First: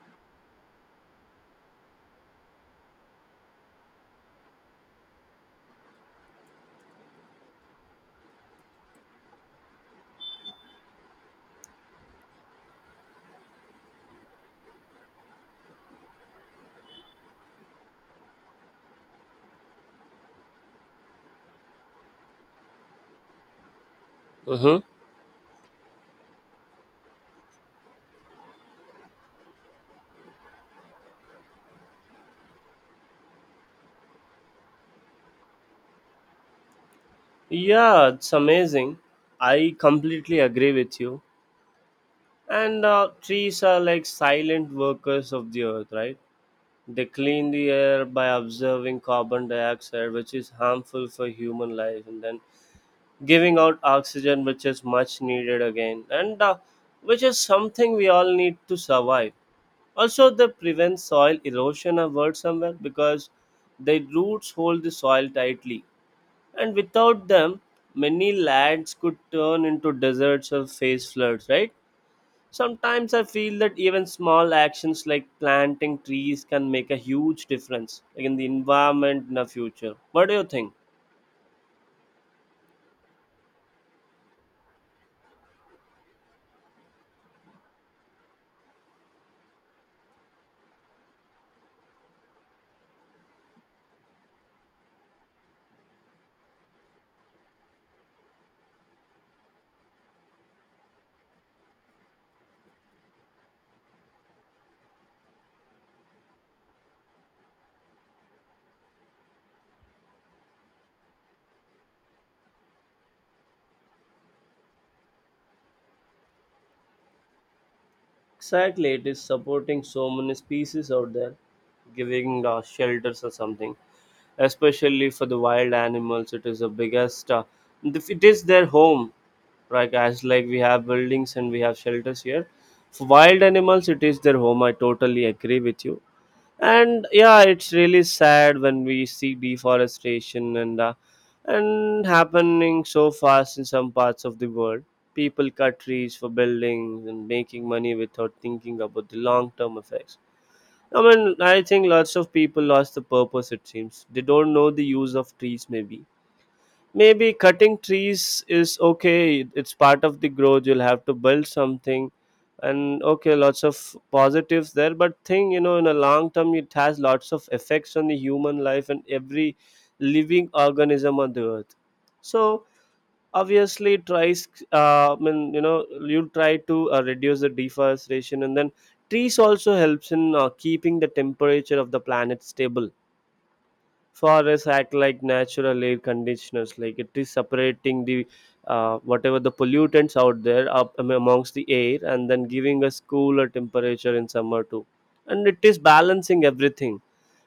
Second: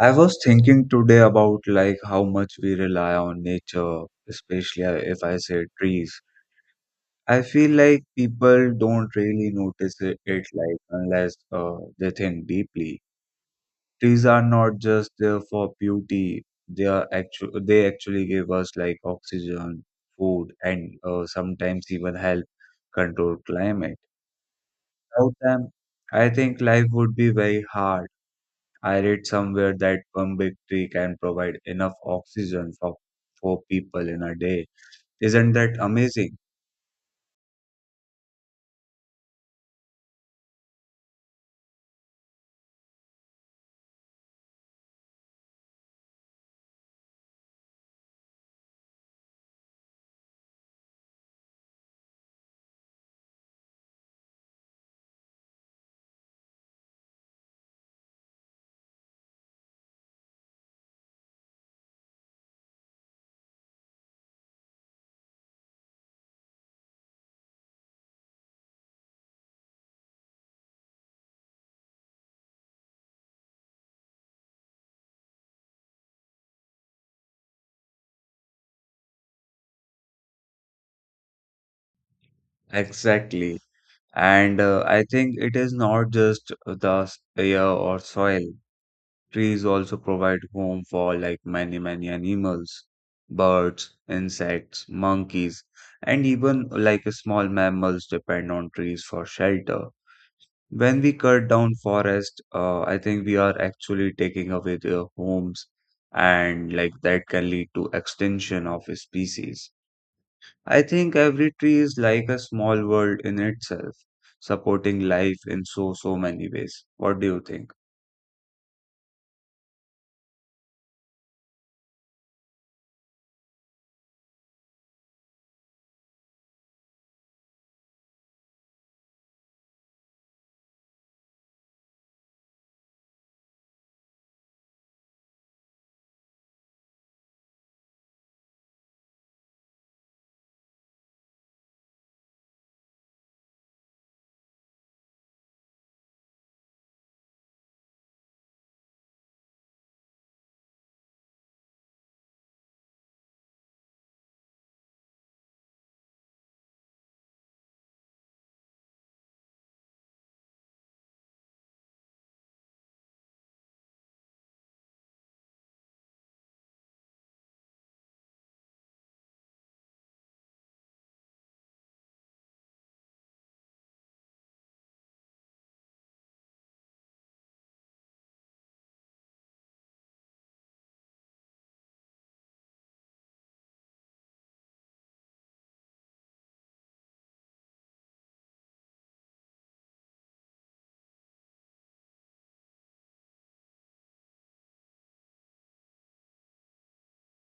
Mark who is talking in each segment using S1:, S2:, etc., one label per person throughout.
S1: I was thinking today about like how much we rely on nature, especially if I say trees. I feel like people don't really notice it like unless they think deeply. Trees are not just there for beauty. They are they actually give us like oxygen, food, and sometimes even help control climate.
S2: Mm-hmm.
S1: Without them, I think life would be very hard. I read somewhere that one big tree can provide enough oxygen for four people in a day. Isn't that amazing?
S2: Yeah, it's amazing. I completely agree with you. And Trees are like silent workers of the earth, right? They clean the air by observing carbon dioxide, which is harmful for human life, and then giving out oxygen, which is much needed again, and which is something we all need to survive. Also, they prevent soil erosion, I've somewhere, because their roots hold the soil tightly. And without them, many lands could turn into deserts or face floods, right? Sometimes I feel that even small actions like planting trees can make a huge difference like in the environment in the future. What do you think?
S1: Exactly. And I think it is not just the air or soil. Trees also provide home for like many, many animals, birds, insects, monkeys, and even like small mammals depend on trees for shelter. When we cut down forest, I think we are actually taking away their homes, and like that can lead to extinction of species. I think every tree is like a small world in itself, supporting life in so many ways. What do you think?
S2: Exactly, it is supporting so many species out there, giving shelters or something. Especially for the wild animals, it is the biggest. It is their home, right? As like we have buildings and we have shelters here. For wild animals, it is their home. I totally agree with you, and yeah, it's really sad when we see deforestation and happening so fast in some parts of the world. People cut trees for buildings and making money without thinking about the long term effects. I mean, I think lots of people lost the purpose. It seems they don't know the use of trees. Maybe, maybe cutting trees is okay. It's part of the growth. You'll have to build something, and okay, lots of positives there. But thing you know, in a long term, it has lots of effects on the human life and every living organism on the earth. So obviously, it tries. I mean, you know, you try to reduce the deforestation, and then trees also helps in keeping the temperature of the planet stable. Forests act like natural air conditioners, like it is separating the whatever the pollutants out there amongst the air and then giving us cooler temperature in summer too, and it is balancing everything.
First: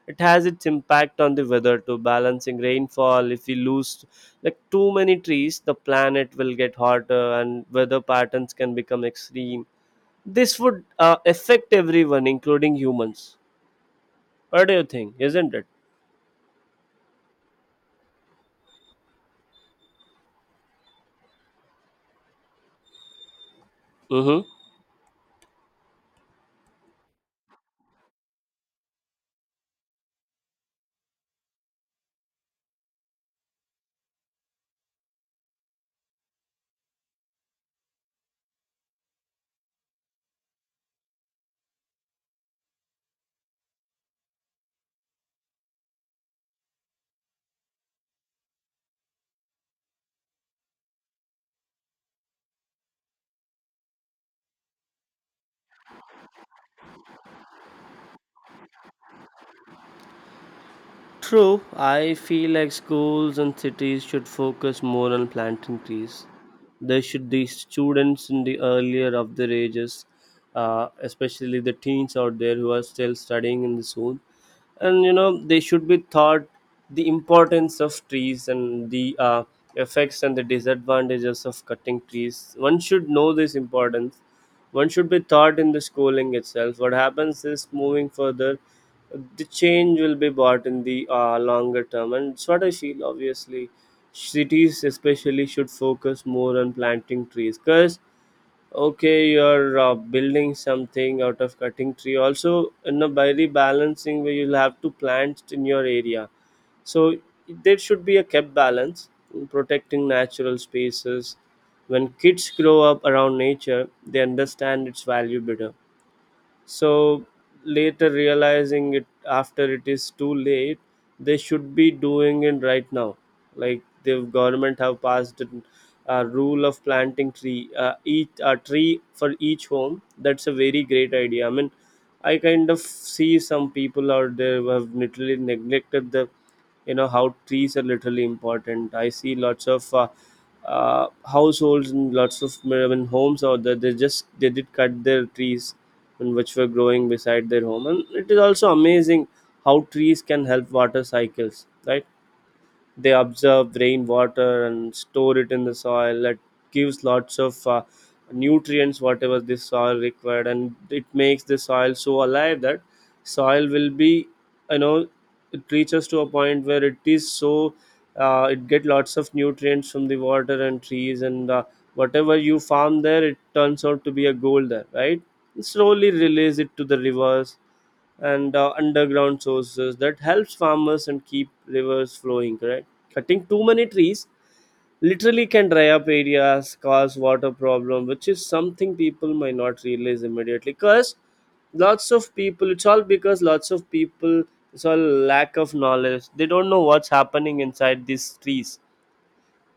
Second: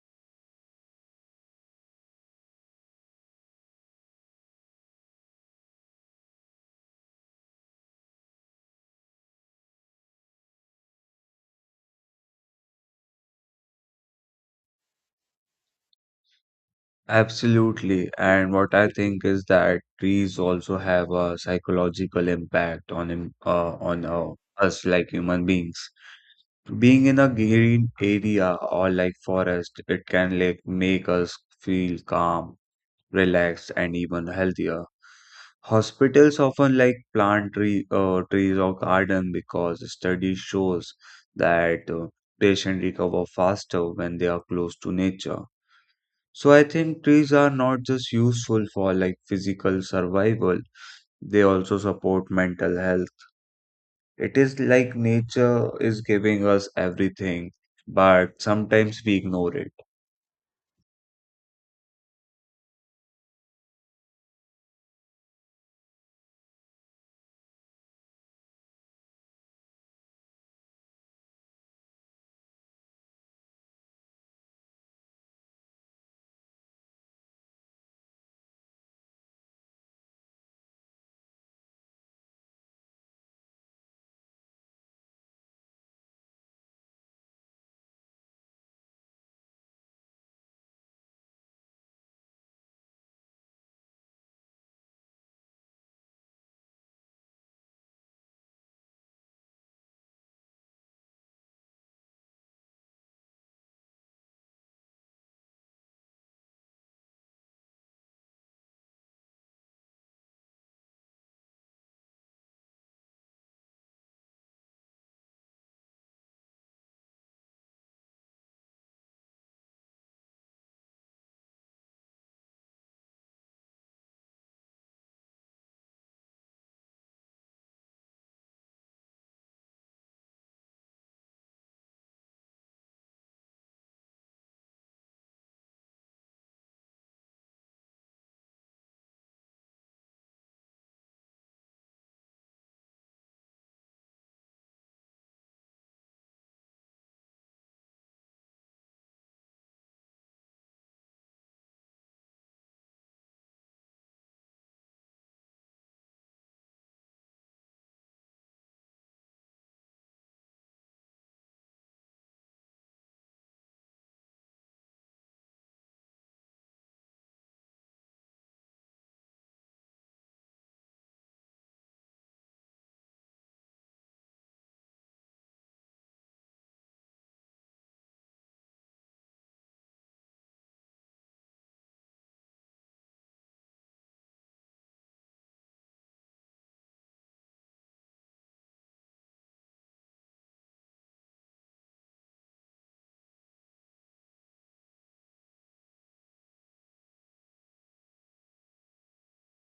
S2: It has its impact on the weather too, balancing rainfall. If we lose like too many trees, the planet will get hotter and weather patterns can become extreme. This would affect everyone including humans. What do you think, isn't it?
S1: Absolutely, and what I think is that trees also have a psychological impact on
S2: Mm-hmm.
S1: us like human beings. Being in a green area or like forest, it can like make us feel calm, relaxed, and even healthier. Hospitals often like plant trees or garden because study shows that patients recover faster when they are close to nature. So I think trees are not just useful for like physical survival; they also support mental health. It is like nature is giving us everything, but sometimes we ignore it.
S2: True, I feel like schools and cities should focus more on planting trees. There should be students in the earlier of their ages, especially the teens out there who are still studying in the school, and you know they should be taught the importance of trees and the effects and the disadvantages of cutting trees. One should know this importance. One should be taught in the schooling itself. What happens is moving further, the change will be bought in the longer term, and it's what I feel. Obviously cities especially should focus more on planting trees because okay, you're building something out of cutting tree also, you know, by rebalancing where you'll have to plant in your area. So there should be a kept balance in protecting natural spaces. When kids grow up around nature, they understand its value better. So later realizing it after it is too late, they should be doing it right now. Like the government have passed a rule of planting tree each a tree for each home. That's a very great idea. I mean, I kind of see some people out there who have literally neglected the, you know, how trees are literally important. I see lots of households and lots of, I mean, homes out there. They just, they did cut their trees and which were growing beside their home. And it is also amazing how trees can help water cycles, right? They absorb rainwater and store it in the soil. That gives lots of nutrients, whatever this soil required, and it makes the soil so alive that soil will be, you know, it reaches to a point where it is so it get lots of nutrients from the water and trees and whatever you farm there it turns out to be a gold there, right? And slowly release it to the rivers and underground sources that helps farmers and keep rivers flowing, correct? Cutting too many trees literally can dry up areas, cause water problem, which is something people might not realize immediately. Because lots of people, it's all lack of knowledge. They don't know what's happening inside these trees.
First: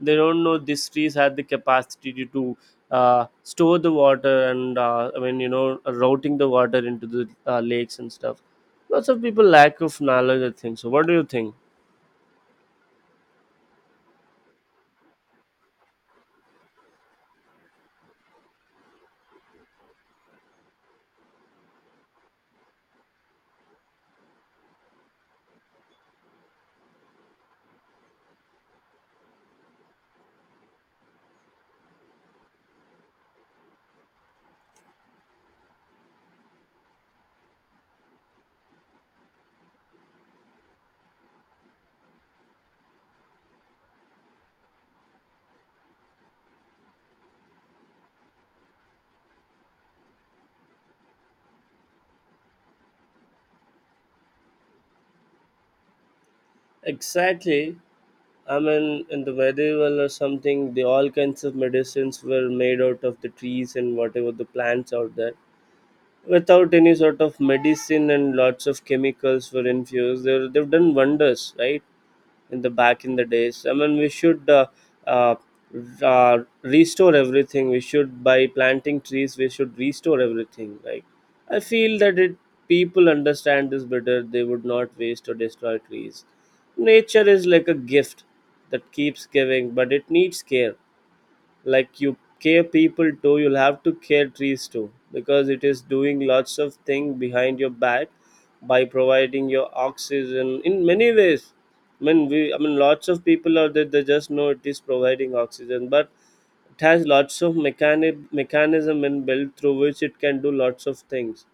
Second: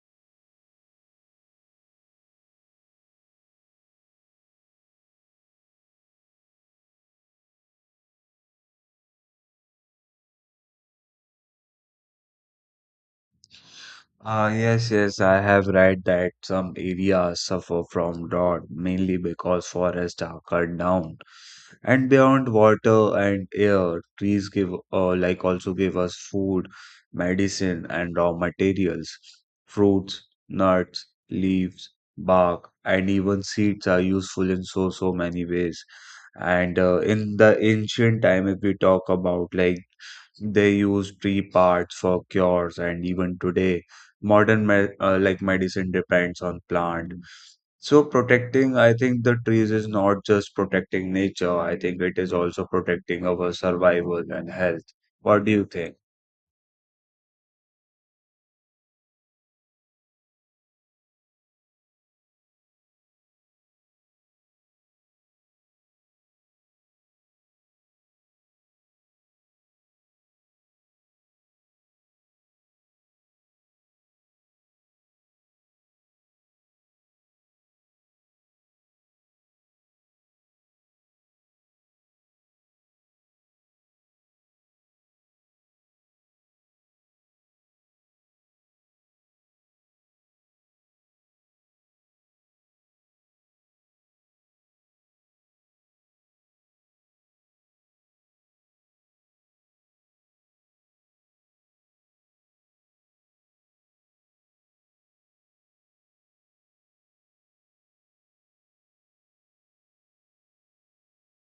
S2: They don't know these trees had the capacity to store the water and, I mean, you know, routing the water into the lakes and stuff. Lots of people lack of knowledge, I think so. What do you think?
S1: Ah, yes, yes, I have read that some areas suffer from drought mainly because forests are cut down. And beyond water and air, trees give like also give us food, medicine, and raw materials. Fruits, nuts, leaves, bark, and even seeds are useful in so many ways. And in the ancient time, if we talk about like they used tree parts for cures, and even today, modern me like medicine depends on plant. So protecting, I think the trees is not just protecting nature. I think it is also protecting our survival and health. What do you think?
S2: Exactly. I mean, in the medieval or something, the all kinds of medicines were made out of the trees and whatever the plants out there. Without any sort of medicine and lots of chemicals were infused, they've done wonders, right? In the back in the days. I mean, we should uh, Restore everything. We should, by planting trees, we should restore everything. Like I feel that it, people understand this better, they would not waste or destroy trees. Nature is like a gift that keeps giving, but it needs care. Like you care people too, you'll have to care trees too, because it is doing lots of thing behind your back by providing your oxygen in many ways. I mean, lots of people out there, they just know it is providing oxygen, but it has lots of mechanic mechanism inbuilt through which it can do lots of things.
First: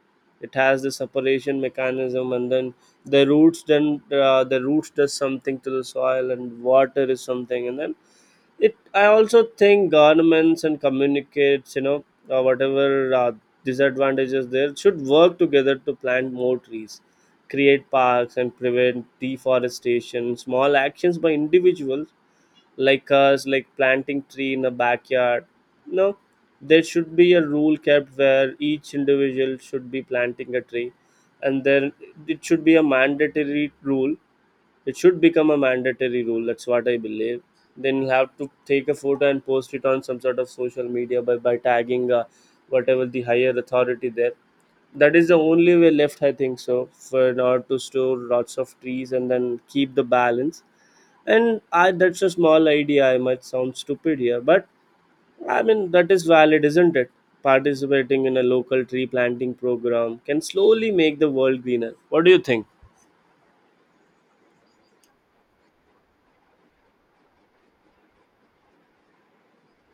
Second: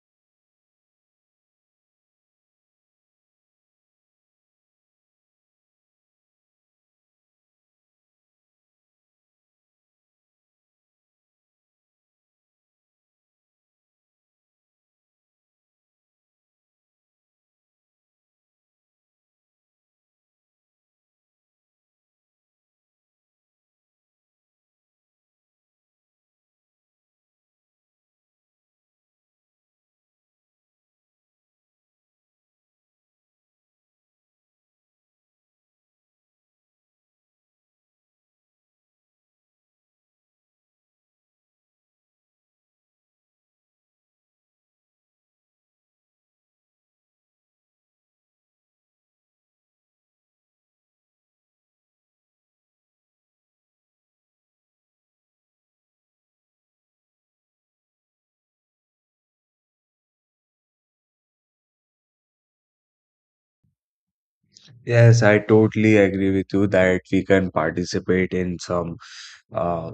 S2: It has the separation mechanism, and then the roots, the roots does something to the soil and water is something. And then it, I also think governments and communicates, you know, whatever disadvantages there, should work together to plant more trees, create parks and prevent deforestation. Small actions by individuals like us, like planting tree in a backyard. No, there should be a rule kept where each individual should be planting a tree. And then it should be a mandatory rule. It should become a mandatory rule. That's what I believe. Then you'll have to take a photo and post it on some sort of social media by tagging whatever the higher authority there. That is the only way left, I think so, for in order to store lots of trees and then keep the balance. And I, that's a small idea. I might sound stupid here, but I mean, that is valid, isn't it? Participating in a local tree planting program can slowly make the world greener. What do you think?
S1: Yes, I totally agree with you that we can participate in some uh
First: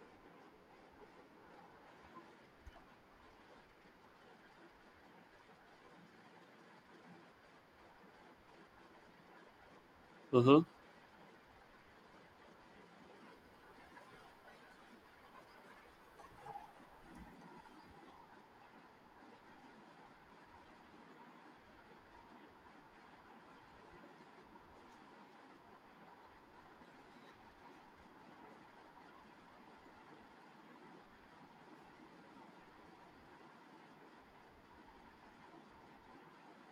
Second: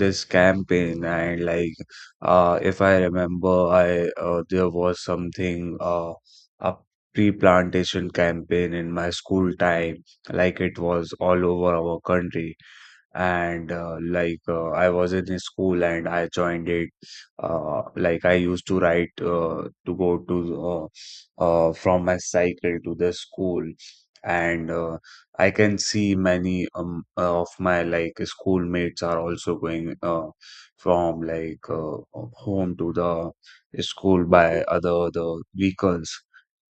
S1: this campaign and like if I remember I there was something a pre-plantation campaign in my school time like
S2: Mm-hmm.
S1: it was all over our country. And like I was in a school and I joined it. Like I used to write to go to from my cycle to the school, and I can see many of my like schoolmates are also going from like home to the school by other the vehicles.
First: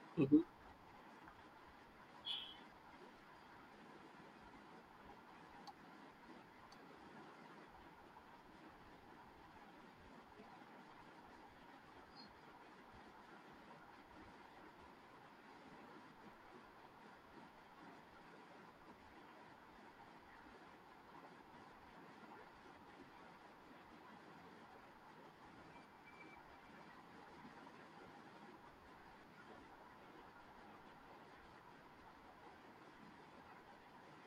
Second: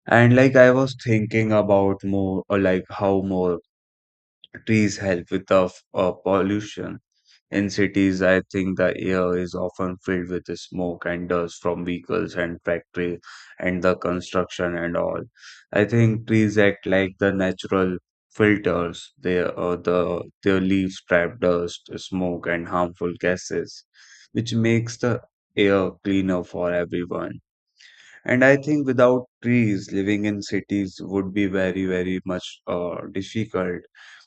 S1: And like I was thinking about like how more trees help with the pollution. In cities, I think the air is often filled with smoke and dust from vehicles and factories and the construction and all. I think trees act like the natural filters. They the their leaves trap dust, smoke, and harmful gases, which makes the air cleaner for everyone. And I think without trees, living in cities would be very, very much difficult,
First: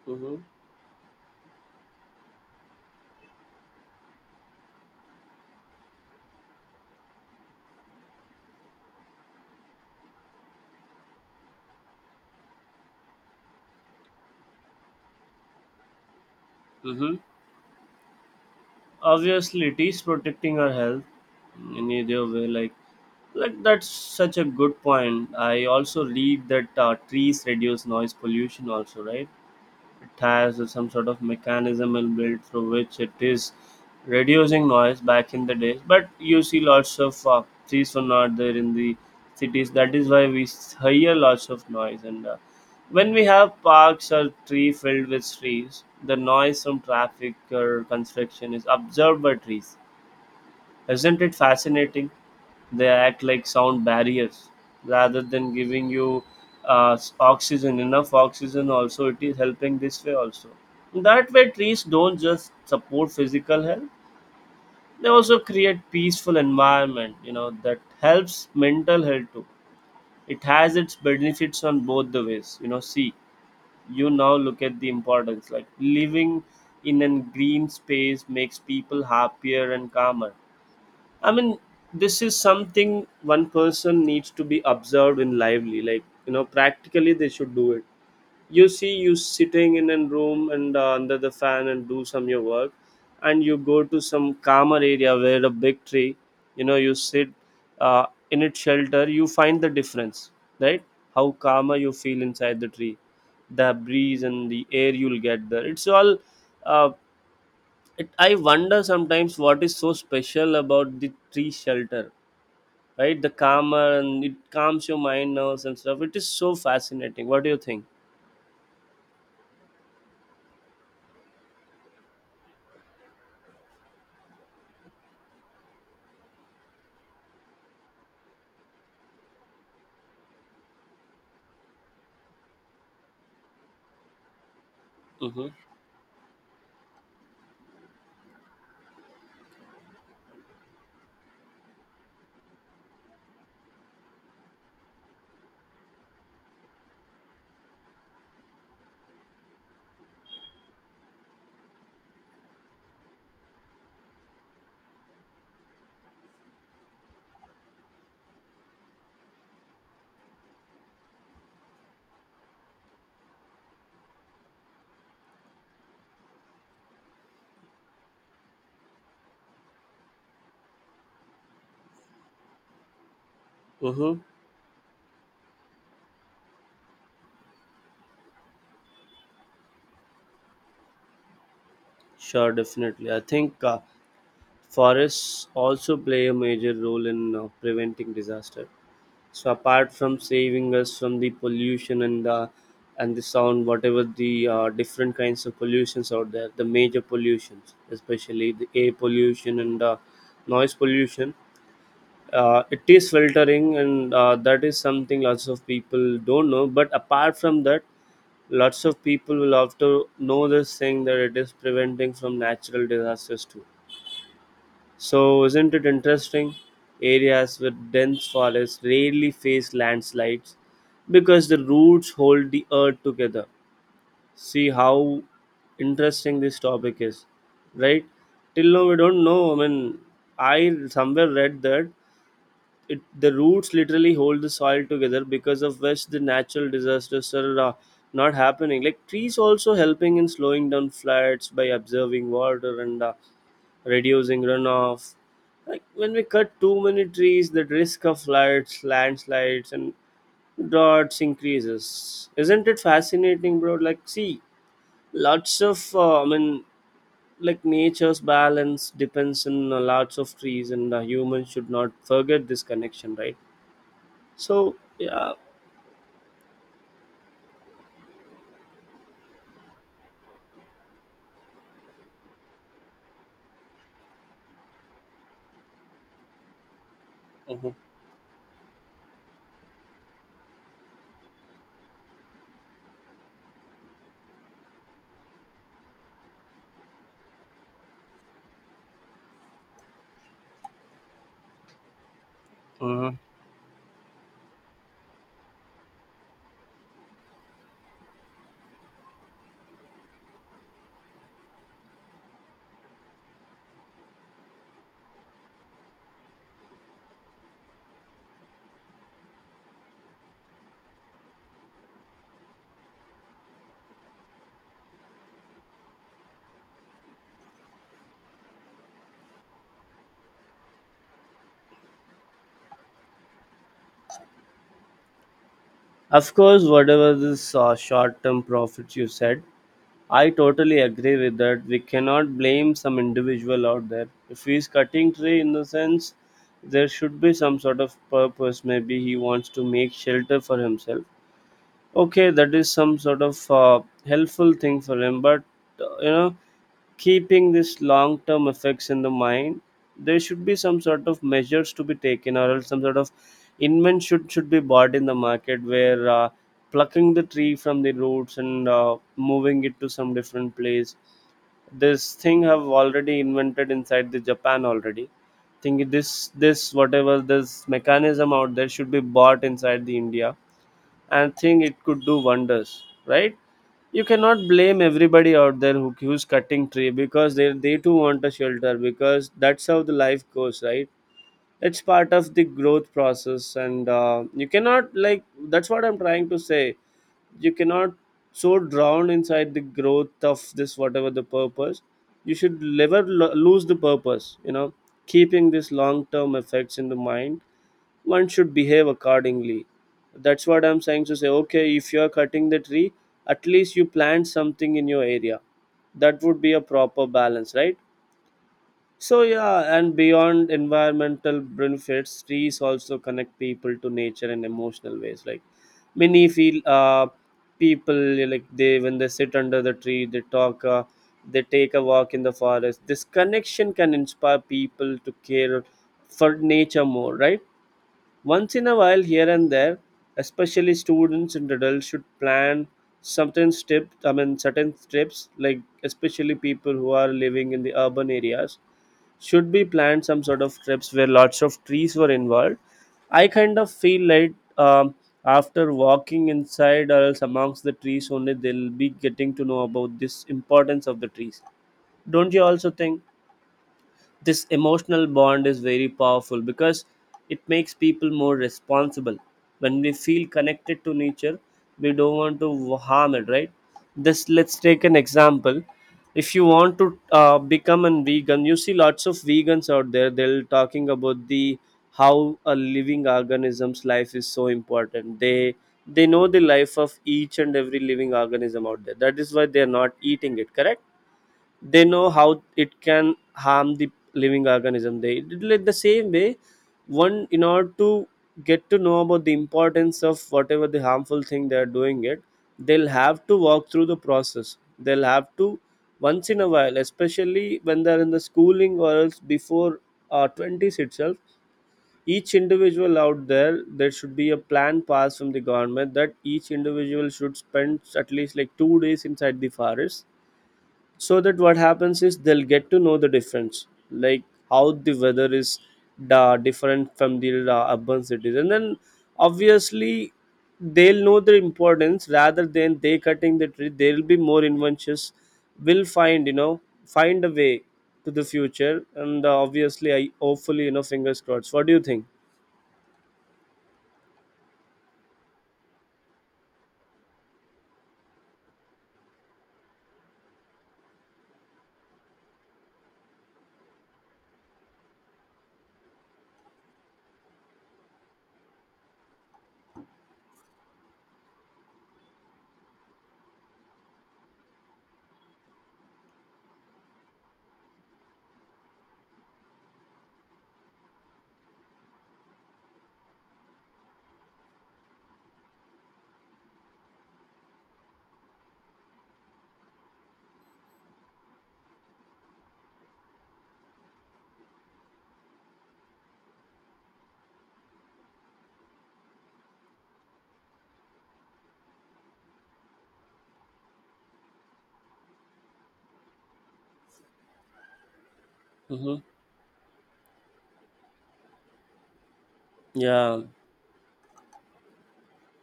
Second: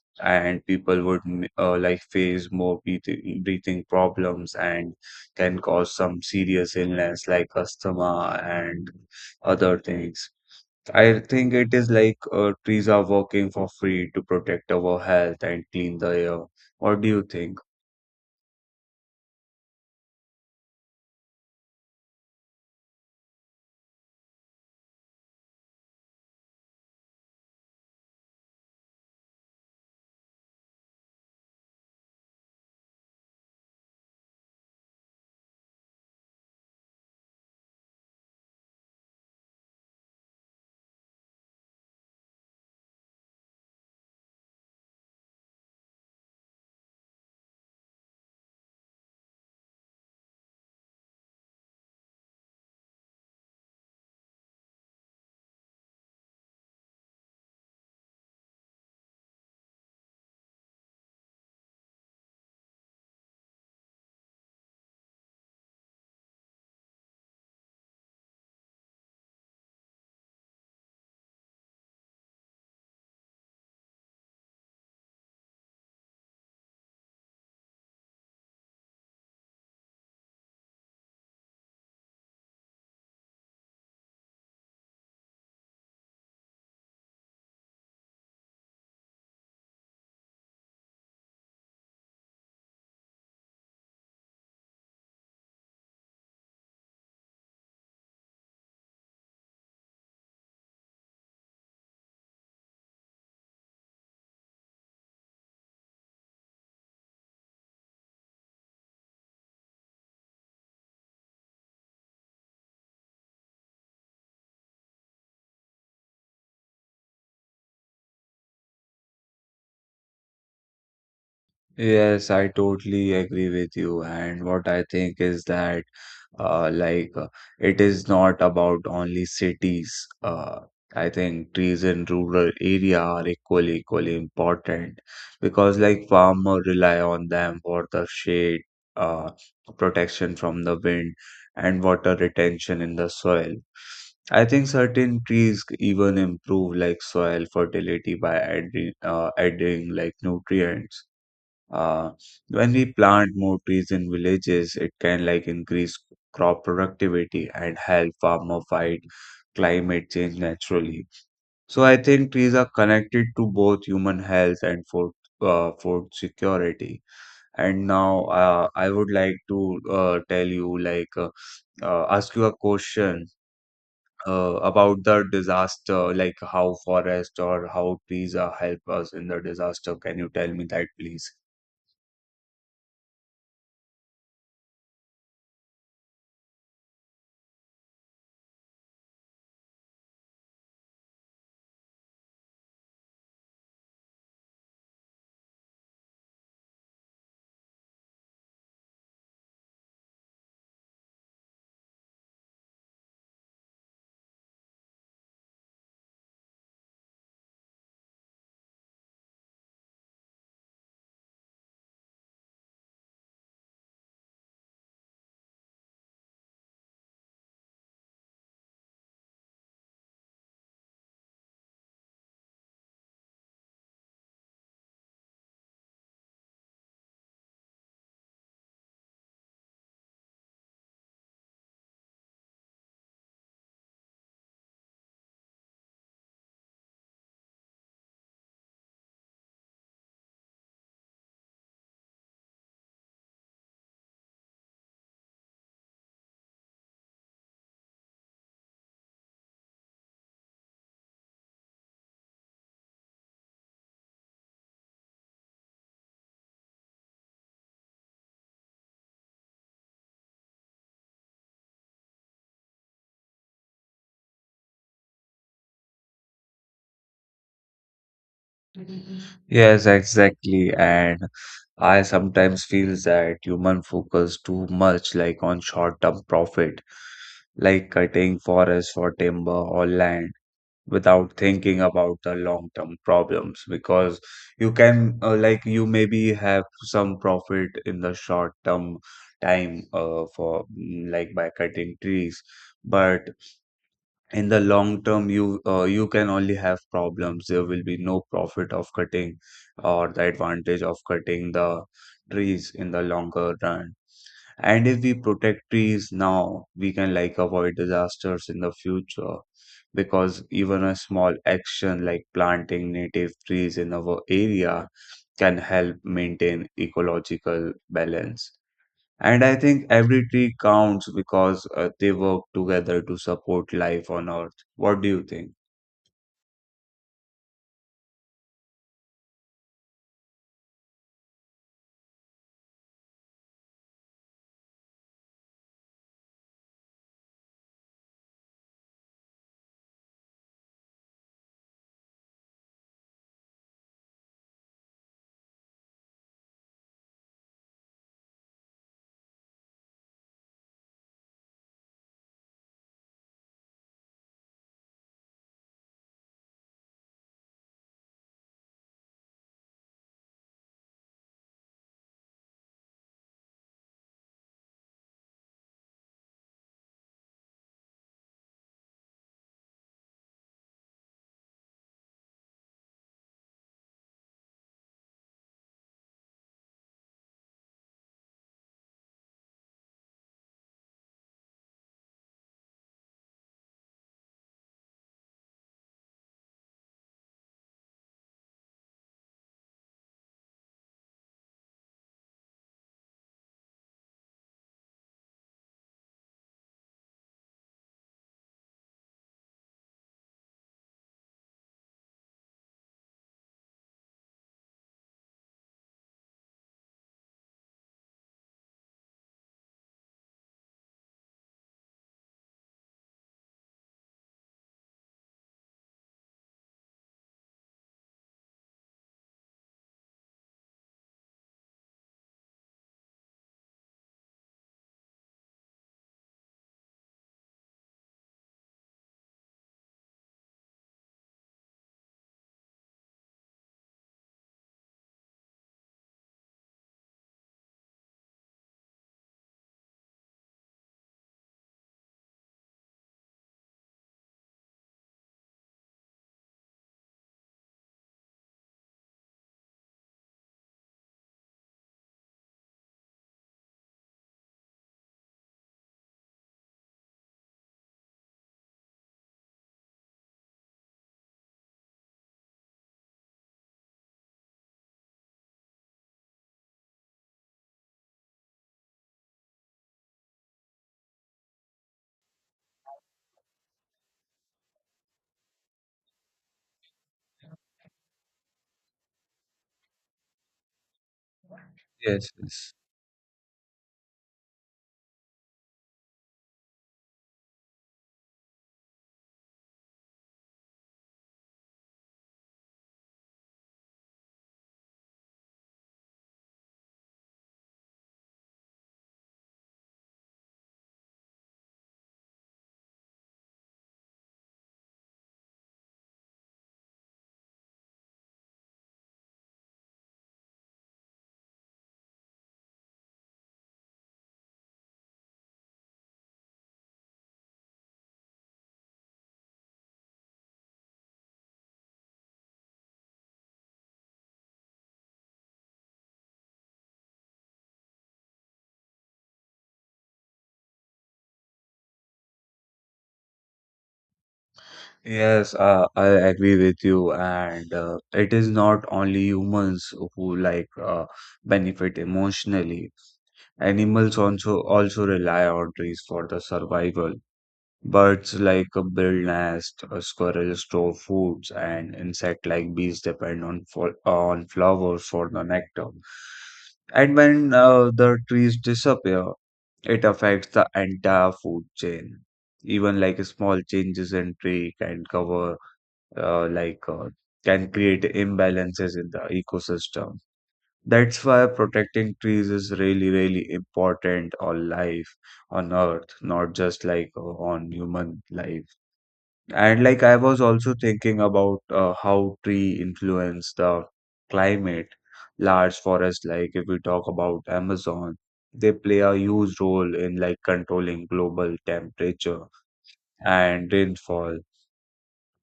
S2: Mm-hmm.
S1: and people would like face more breathing problems and can cause some serious illness like asthma and other things. I think it is like trees are working for free to protect our health and clean the air. What do
S2: Mm-hmm.
S1: you think?
S2: Obviously it is protecting our health in either way. Like that's such a good point. I also read that trees reduce noise pollution also, right? It has some sort of mechanism built through which it is reducing noise back in the days. But you see lots of trees were not there in the cities. That is why we hear lots of noise. And When we have parks or tree filled with trees, the noise from traffic or construction is observed by trees. Isn't it fascinating? They act like sound barriers rather than giving you oxygen, enough oxygen also, it is helping this way also. That way trees don't just support physical health, they also create peaceful environment, you know, that helps mental health too. It has its benefits on both the ways, you know. See, you now look at the importance, like living in a green space makes people happier and calmer. I mean, this is something one person needs to be observed in lively. Like you know, practically they should do it. You see, you sitting in a room and under the fan and do some your work, and you go to some calmer area where a big tree. You know, you sit uh, in its shelter. You find the difference, right? How calmer you feel inside the tree, the breeze and the air you'll get there. It's all. Uh, it, I wonder sometimes what is so special about the tree shelter, right? The calmer, and it calms your mind, nerves and stuff. It is so fascinating. What do you think?
S1: Yes, I totally agree with you. And what I think is that, like, it is not about only cities. Uh, I think trees in rural area are equally, equally important
S2: Mm-hmm.
S1: because, like, farmers rely on them for the shade, uh, protection from the wind, and water retention in the soil. I think certain trees even improve like soil fertility by adding like nutrients. uh, when we plant more trees in villages, it can like increase crop productivity and help farmer fight climate change naturally. So I think trees are connected to both human health and food security. And now I would like to tell you like ask you a question
S2: Mm-hmm.
S1: about the disaster, like how forest or how trees help us in the disaster. Can you tell me that, please?
S2: Sure, definitely, I think forests also play a major role in preventing disaster. So apart from saving us from the pollution and the sound, whatever the different kinds of pollutions out there, the major pollutions, especially the air pollution and noise pollution, it is filtering, and that is something lots of people don't know. But apart from that, lots of people will have to know this thing, that it is preventing from natural disasters too. So isn't it interesting? Areas with dense forests rarely face landslides because the roots hold the earth together. See how interesting this topic is, right? Till now we don't know, I mean, I somewhere read that it, the roots literally hold the soil together, because of which the natural disasters are not happening. Like trees also helping in slowing down floods by absorbing water and reducing runoff. Like when we cut too many trees, the risk of floods, landslides and droughts increases. Isn't it fascinating, bro? Like, see, lots of I mean, like nature's balance depends on lots of trees, and humans should not forget this connection, right? So yeah.
S1: Yes, exactly. And I sometimes feel that human focus too much like on short-term profit,
S2: Mhm.
S1: like cutting forest for timber or land without thinking about the long-term problems because you can like you maybe have some profit in the short-term time like by cutting trees,
S2: Mhm.
S1: but in the long term you can only have problems. There will be no profit of cutting or the advantage of cutting the trees in the longer run, and if we protect trees now we can like avoid disasters in the future because even a small action like planting native trees in our area can help maintain ecological balance. And I think every tree counts because they work together to support life on Earth. What do you think?
S2: Of course, whatever this short-term profits you said, I totally agree with that. We cannot blame some individual out there. If he is cutting tree, in the sense, there should be some sort of purpose. Maybe he wants to make shelter for himself. Okay, that is some sort of helpful thing for him. But uh, you know, keeping this long term effects in the mind, there should be some sort of measures to be taken, or else some sort of invent should be bought in the market where plucking the tree from the roots and moving it to some different place, this thing have already invented inside the Japan already. Think this, whatever this mechanism out there should be bought inside the India, and think it could do wonders, right? You cannot blame everybody out there who's cutting tree, because they too want a shelter, because that's how the life goes, right? It's part of the growth process, and you cannot like, that's what I'm trying to say. You cannot so drown inside the growth of this, whatever the purpose. You should never lose the purpose. Keeping this long term effects in the mind, one should behave accordingly. That's what I'm saying to say. Okay, if you are cutting the tree, at least you plant something in your area. That would be a proper balance, right? So yeah, and beyond environmental benefits, trees also connect people to nature in emotional ways. Like many feel people, like, they when they sit under the tree, they talk, they take a walk in the forest. This connection can inspire people to care for nature more, right? Once in a while, here and there, especially students and adults should plan certain trips. I mean, certain trips, like especially people who are living in the urban areas, should be planned some sort of trips where lots of trees were involved. I kind of feel like um, after walking inside or else amongst the trees, only they'll be getting to know about this importance of the trees. Don't you also think? This emotional bond is very powerful, because it makes people more responsible. When we feel connected to nature, we don't want to harm it, right? This, let's take an example. If you want to become a vegan, you see lots of vegans out there, they're talking about the how a living organism's life is so important. They know the life of each and every living organism out there. That is why they are not eating it, correct? They know
S1: Yes,
S2: how
S1: yes.
S2: it can harm the living organism. They, like the same way, one, in order to get to know about the importance of whatever the harmful thing they are doing it, they'll have to walk through the process. They'll have to, once in a while, especially when they're in the schooling or else before 20s itself, each individual out there, there should be a plan passed from the government that each individual should spend at least like 2 days inside the forest. So that what happens is they'll get to know the difference, like how the weather is different from the urban cities, and then obviously they'll know the importance. Rather than they cutting the tree, they'll be more inventions will find, you know, find a way to the future, and obviously I hopefully, you know fingers crossed. What do you think?
S1: Yes, I agree with you, and it is not only humans who like benefit emotionally. Animals also rely on trees for the survival. Birds like a build squirrels store foods, and insect like bees depend on on flowers for the nectar. And when the trees disappear, it affects the entire food chain. Even like small changes in tree can cover like can create imbalances in the ecosystem. That's why protecting trees is really really important on life on Earth, not just like on human life. And like I was also thinking about how tree influence the climate. Large forests, like if we talk about Amazon, they
S2: Mm-hmm.
S1: play a huge role in like controlling global temperature
S2: Yeah.
S1: and rainfall.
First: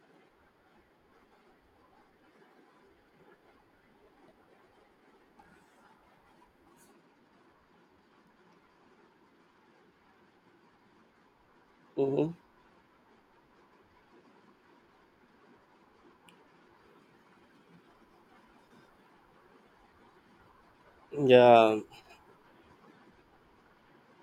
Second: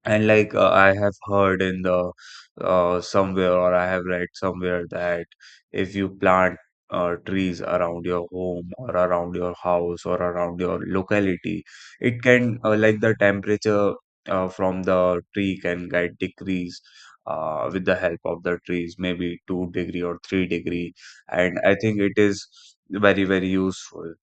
S1: And like I have heard in the somewhere or I have read somewhere that if you plant trees around your home or around your house or around your locality, it
S2: Mm-hmm.
S1: can like the temperature from the tree can get decreased with the help of the trees, maybe 2 degree or 3 degree. And I
S2: Yeah,
S1: think it is very, very useful.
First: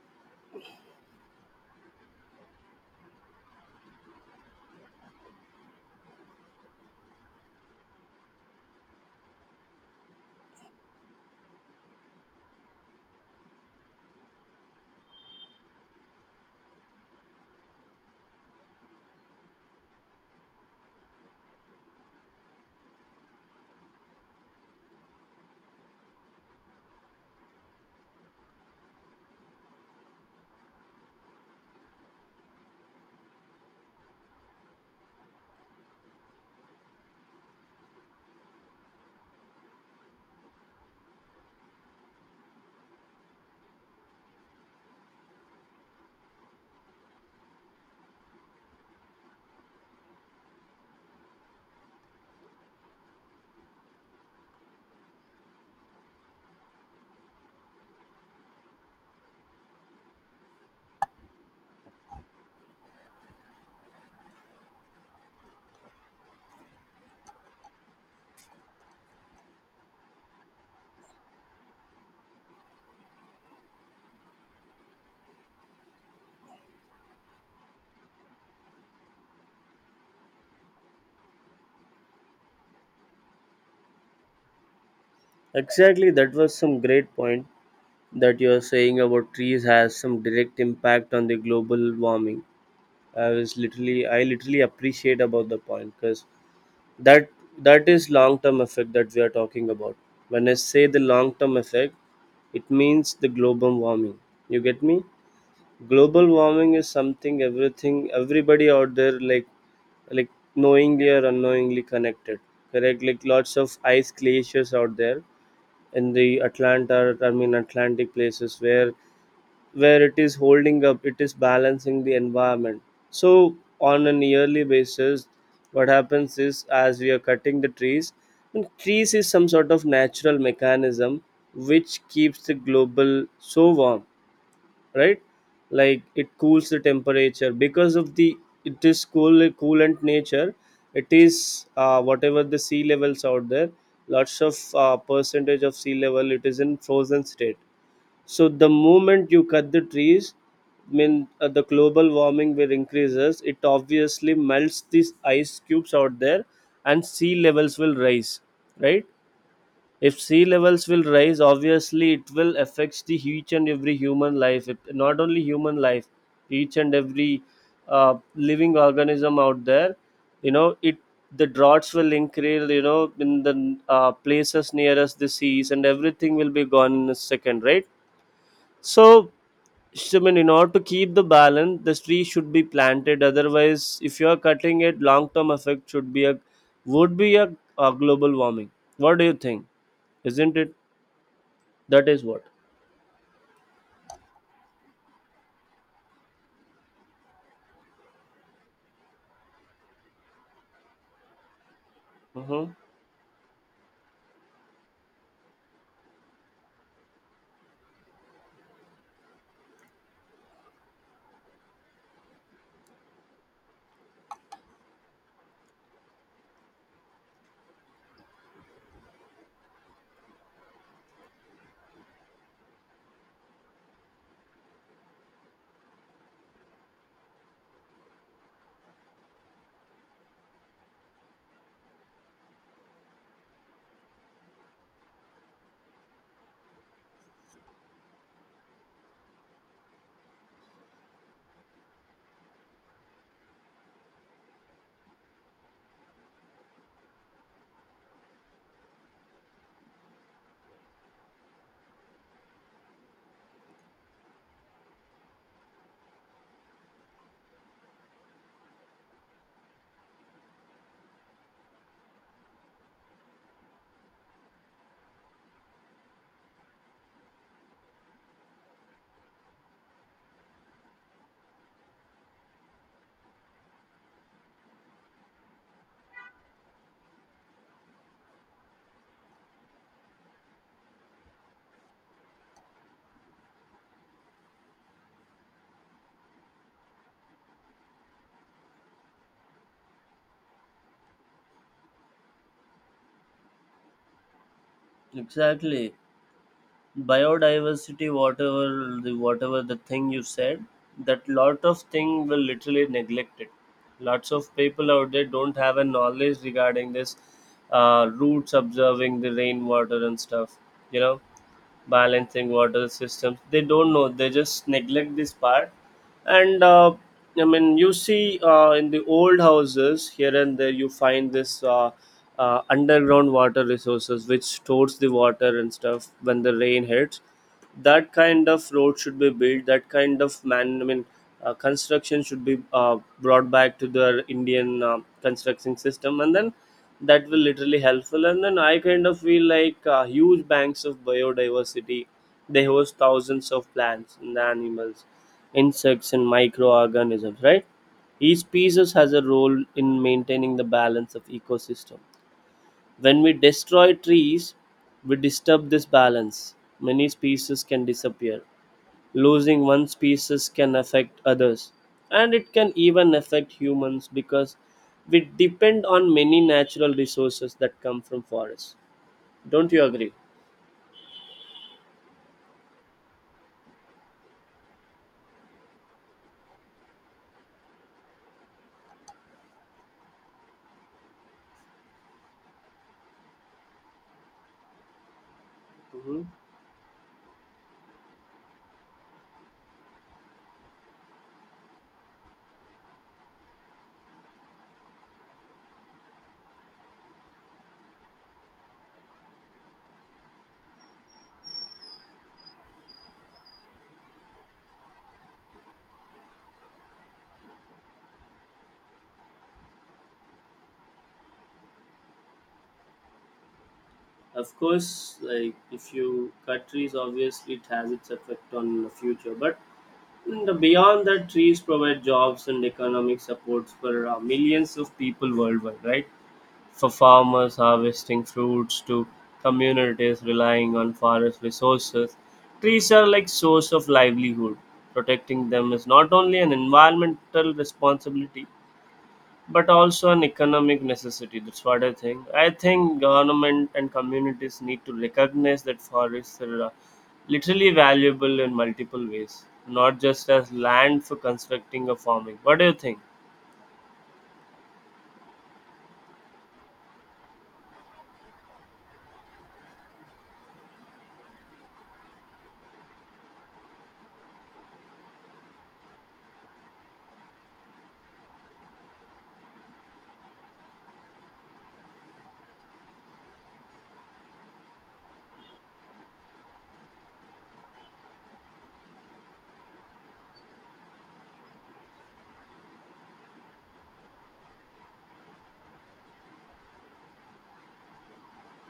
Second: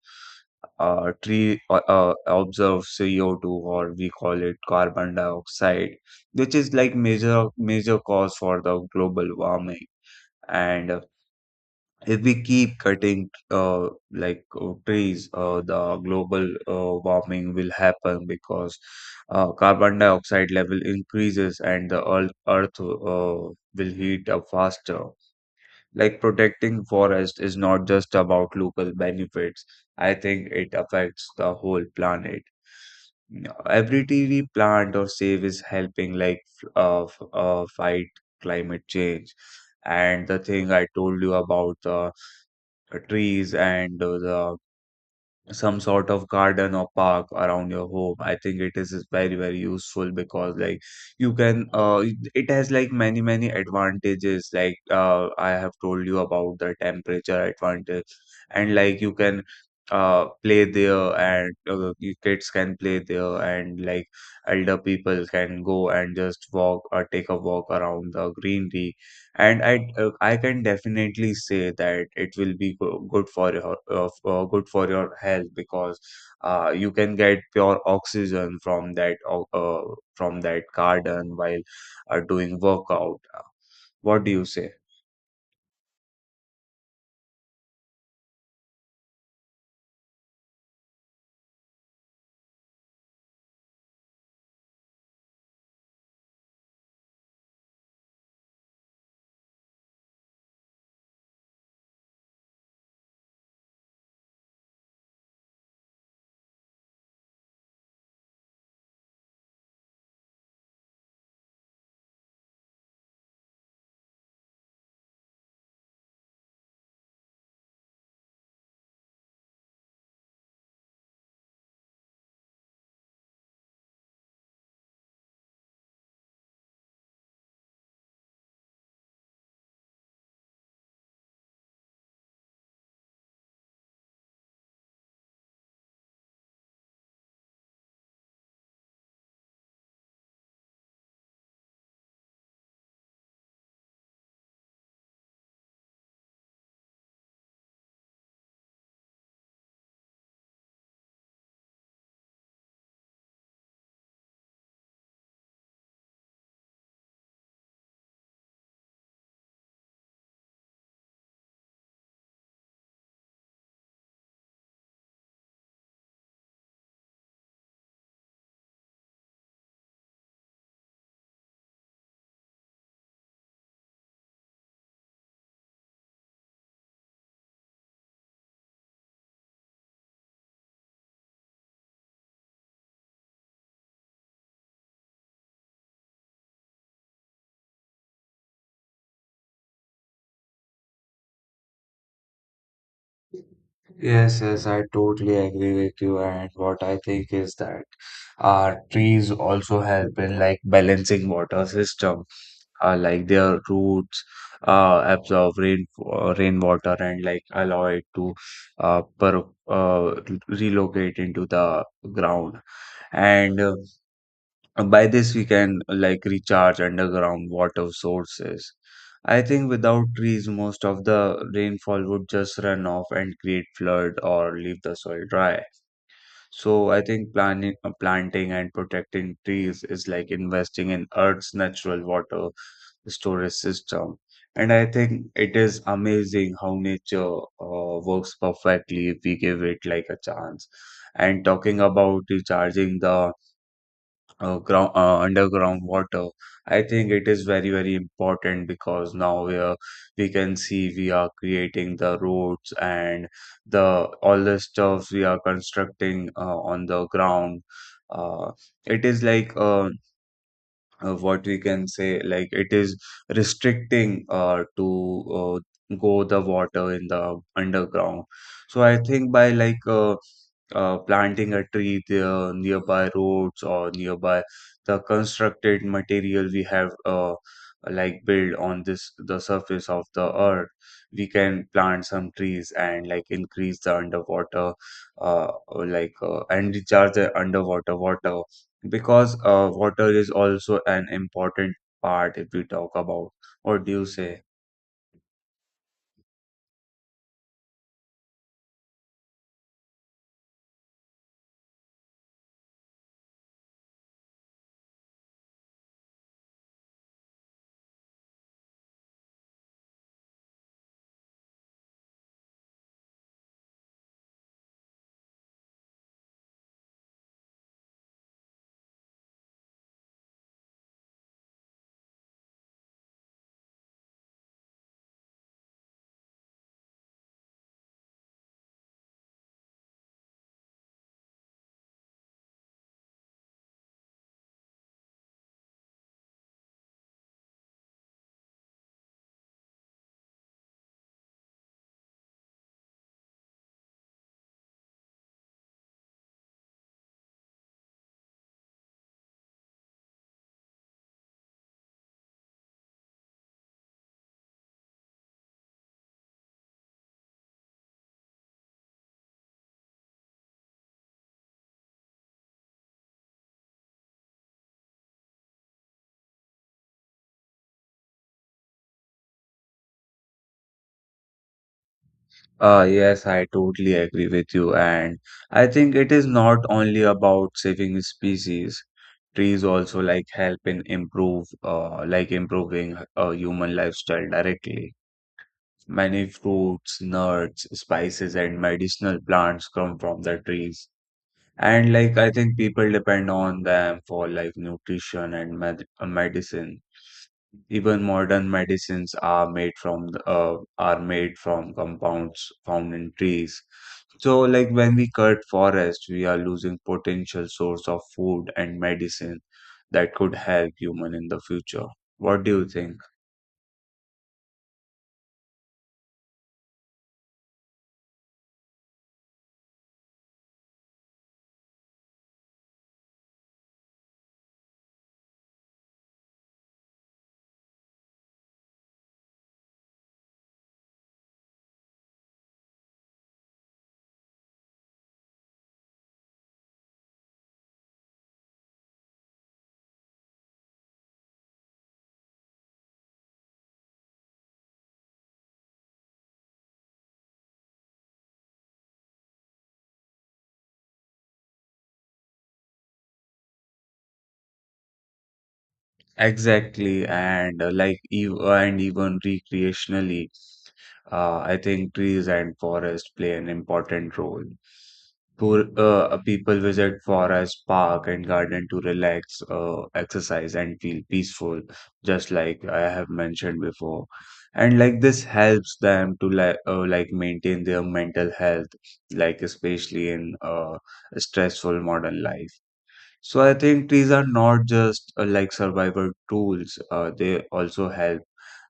S1: Tree observe CO2 or we call it carbon dioxide, which is like major major cause for the global warming. And if we keep cutting like trees, the global warming will happen because carbon dioxide level increases and the earth will heat up faster. Like protecting forest is not just about local benefits. I think it affects the whole planet. Yeah, every tree we plant or save is helping like fight climate change. And the thing I told you about the trees and the some sort of garden or park around your home, I think it is very very useful because like you can it has like many many advantages, like I have told you about the temperature advantage, and like you can play there and you kids can play there and like elder people can go and just walk or take a walk around the greenery. And I can definitely say that it will be good for your good for your health because you can get pure oxygen from that garden while doing workout. What do you say?
S2: exactly, that was some great point that you're saying, about trees has some direct impact on the global warming. I literally appreciate about the point, because that that is long term effect that we are talking about. When I say the long term effect, it means the global warming. You get me? Global warming is something everything everybody out there, like knowingly or unknowingly connected, correct? Like lots of ice glaciers out there in the Atlanta, I mean Atlantic places, where it is holding up, it is balancing the environment. So on a yearly basis, what happens is as we are cutting the trees, and trees is some sort of natural mechanism which keeps the global so warm, right? Like it cools the temperature because of the, it is coolant nature. It is whatever the sea levels out there, lots of percentage of sea level, it is in frozen state. So the moment you cut the trees, I mean the global warming will increases. It obviously melts these ice cubes out there, and sea levels will rise. Right? If sea levels will rise, obviously it will affects the each and every human life. It, not only human life, each and every living organism out there. You know it. The droughts will increase. You know, in the places nearest the seas, and everything will be gone in a second. Right? So so, I mean, in order to keep the balance, the tree should be planted. Otherwise, if you are cutting it, long-term effect should be a would be a global warming. What do you think? Isn't it? That is what.
S1: Yes, yes, I totally agree with you. And what I think is that trees also help in like balancing water system.
S2: Mm-hmm.
S1: Like their roots absorb rainwater and like allow it to uh, per, uh, relocate into the ground. And by this, we can like recharge underground water sources. I think without trees, most of the rainfall would just run off and create flood or leave the soil dry. So I think planting and protecting trees is like investing in Earth's natural water storage system. And I think it is amazing how nature works perfectly if we give it like a chance. And talking about recharging the ground underground water, I think it is very very important because now we can see we are creating the roads and the all the stuff we are constructing on the ground. uh, it is like what we can say like it is restricting to go the water in the underground. So I think by like planting a tree there nearby roads or nearby the constructed material we have like build on this the surface of the earth, we can plant some trees and like increase the underwater uh, like and recharge the underwater water because water is also an important part if we talk about. What do you say?
S2: Exactly. Biodiversity, whatever the thing you said, that lot of thing will literally neglect it. Lots of people out there don't have a knowledge regarding this roots observing the rainwater and stuff, you know, balancing water systems, they don't know, they just neglect this part, and I mean, you see, in the old houses here and there you find this underground water resources which stores the water and stuff when the rain hits. That kind of road should be built, that kind of, man, I mean construction should be brought back to the Indian construction system, and then that will literally helpful. And then I kind of feel like huge banks of biodiversity, they host thousands of plants and animals, insects and microorganisms, right? Each species has a role in maintaining the balance of ecosystem. When we destroy trees, we disturb this balance. Many species can disappear. Losing one species can affect others. And it can even affect humans because we depend on many natural resources that come from forests. Don't you agree?
S1: Yes, I totally agree with you. And I think it is not only about saving species. Trees also like help in like improving human lifestyle directly.
S2: Hmm.
S1: Many fruits, nuts, spices, and medicinal plants come from the trees. And like I think people depend on them for like nutrition and medicine. Even modern medicines are made from compounds found in trees. So, like when we cut forest, we are losing potential source of food and medicine that could help human in the future. What do you think?
S2: Of course, like if you cut trees, obviously it has its effect on the future. But in the beyond that, trees provide jobs and economic supports for millions of people worldwide, right? For farmers harvesting fruits to communities relying on forest resources. Trees are like source of livelihood. Protecting them is not only an environmental responsibility but also an economic necessity. That's what I think. I think government and communities need to recognize that forests are literally valuable in multiple ways, not just as land for constructing or farming. What do you think?
S1: Exactly, and like ev and even recreationally, I think trees and forest play an important role. People visit forest, park, and garden to relax, exercise, and feel peaceful, just like I have mentioned before. And like this helps them to like maintain their mental health, like especially in stressful modern life. So I think trees are not just like survival tools, they also help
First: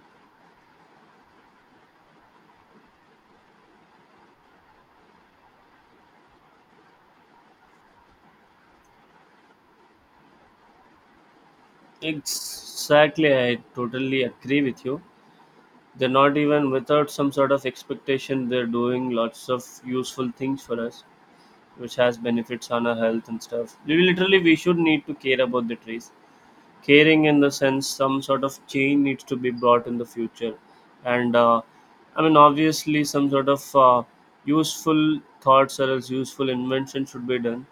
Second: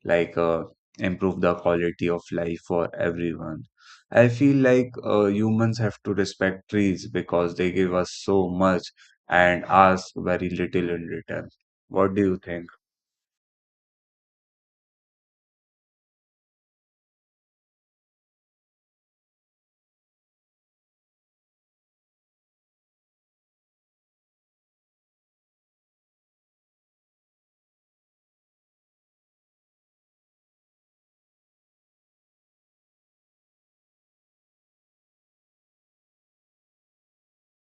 S1: like improve the quality of life for everyone. I feel like humans have to respect trees because they give us so much and ask very little in return. What do you think?
S2: Exactly, I totally agree with you. They're not even without some sort of expectation. They're doing lots of useful things for us, which has benefits on our health and stuff. We should need to care about the trees. Caring in the sense, some sort of change needs to be brought in the future, and I mean, obviously some sort of useful thoughts or else useful invention should be done,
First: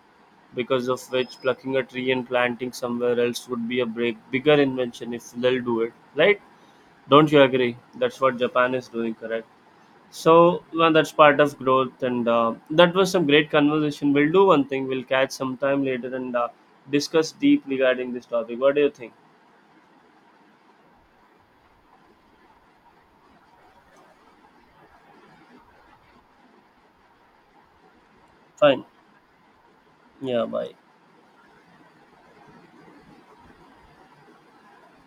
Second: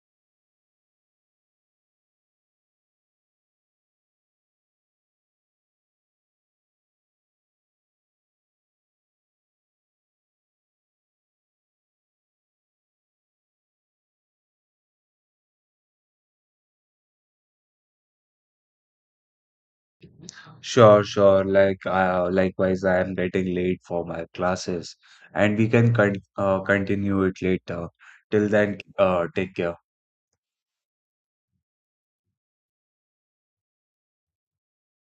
S2: because of which plucking a tree and planting somewhere else would be a break bigger invention if they'll do it, right? Don't you agree? That's what Japan is doing, correct? So, well, that's part of growth, and that was some great conversation. We'll do one thing. We'll catch sometime later and discuss deep regarding this topic. What do you think?
S1: Sure, sure. Likewise, I am getting late for my classes, and we can continue it later. Till then,
S2: Fine.
S1: take care.
S2: Yeah. Bye.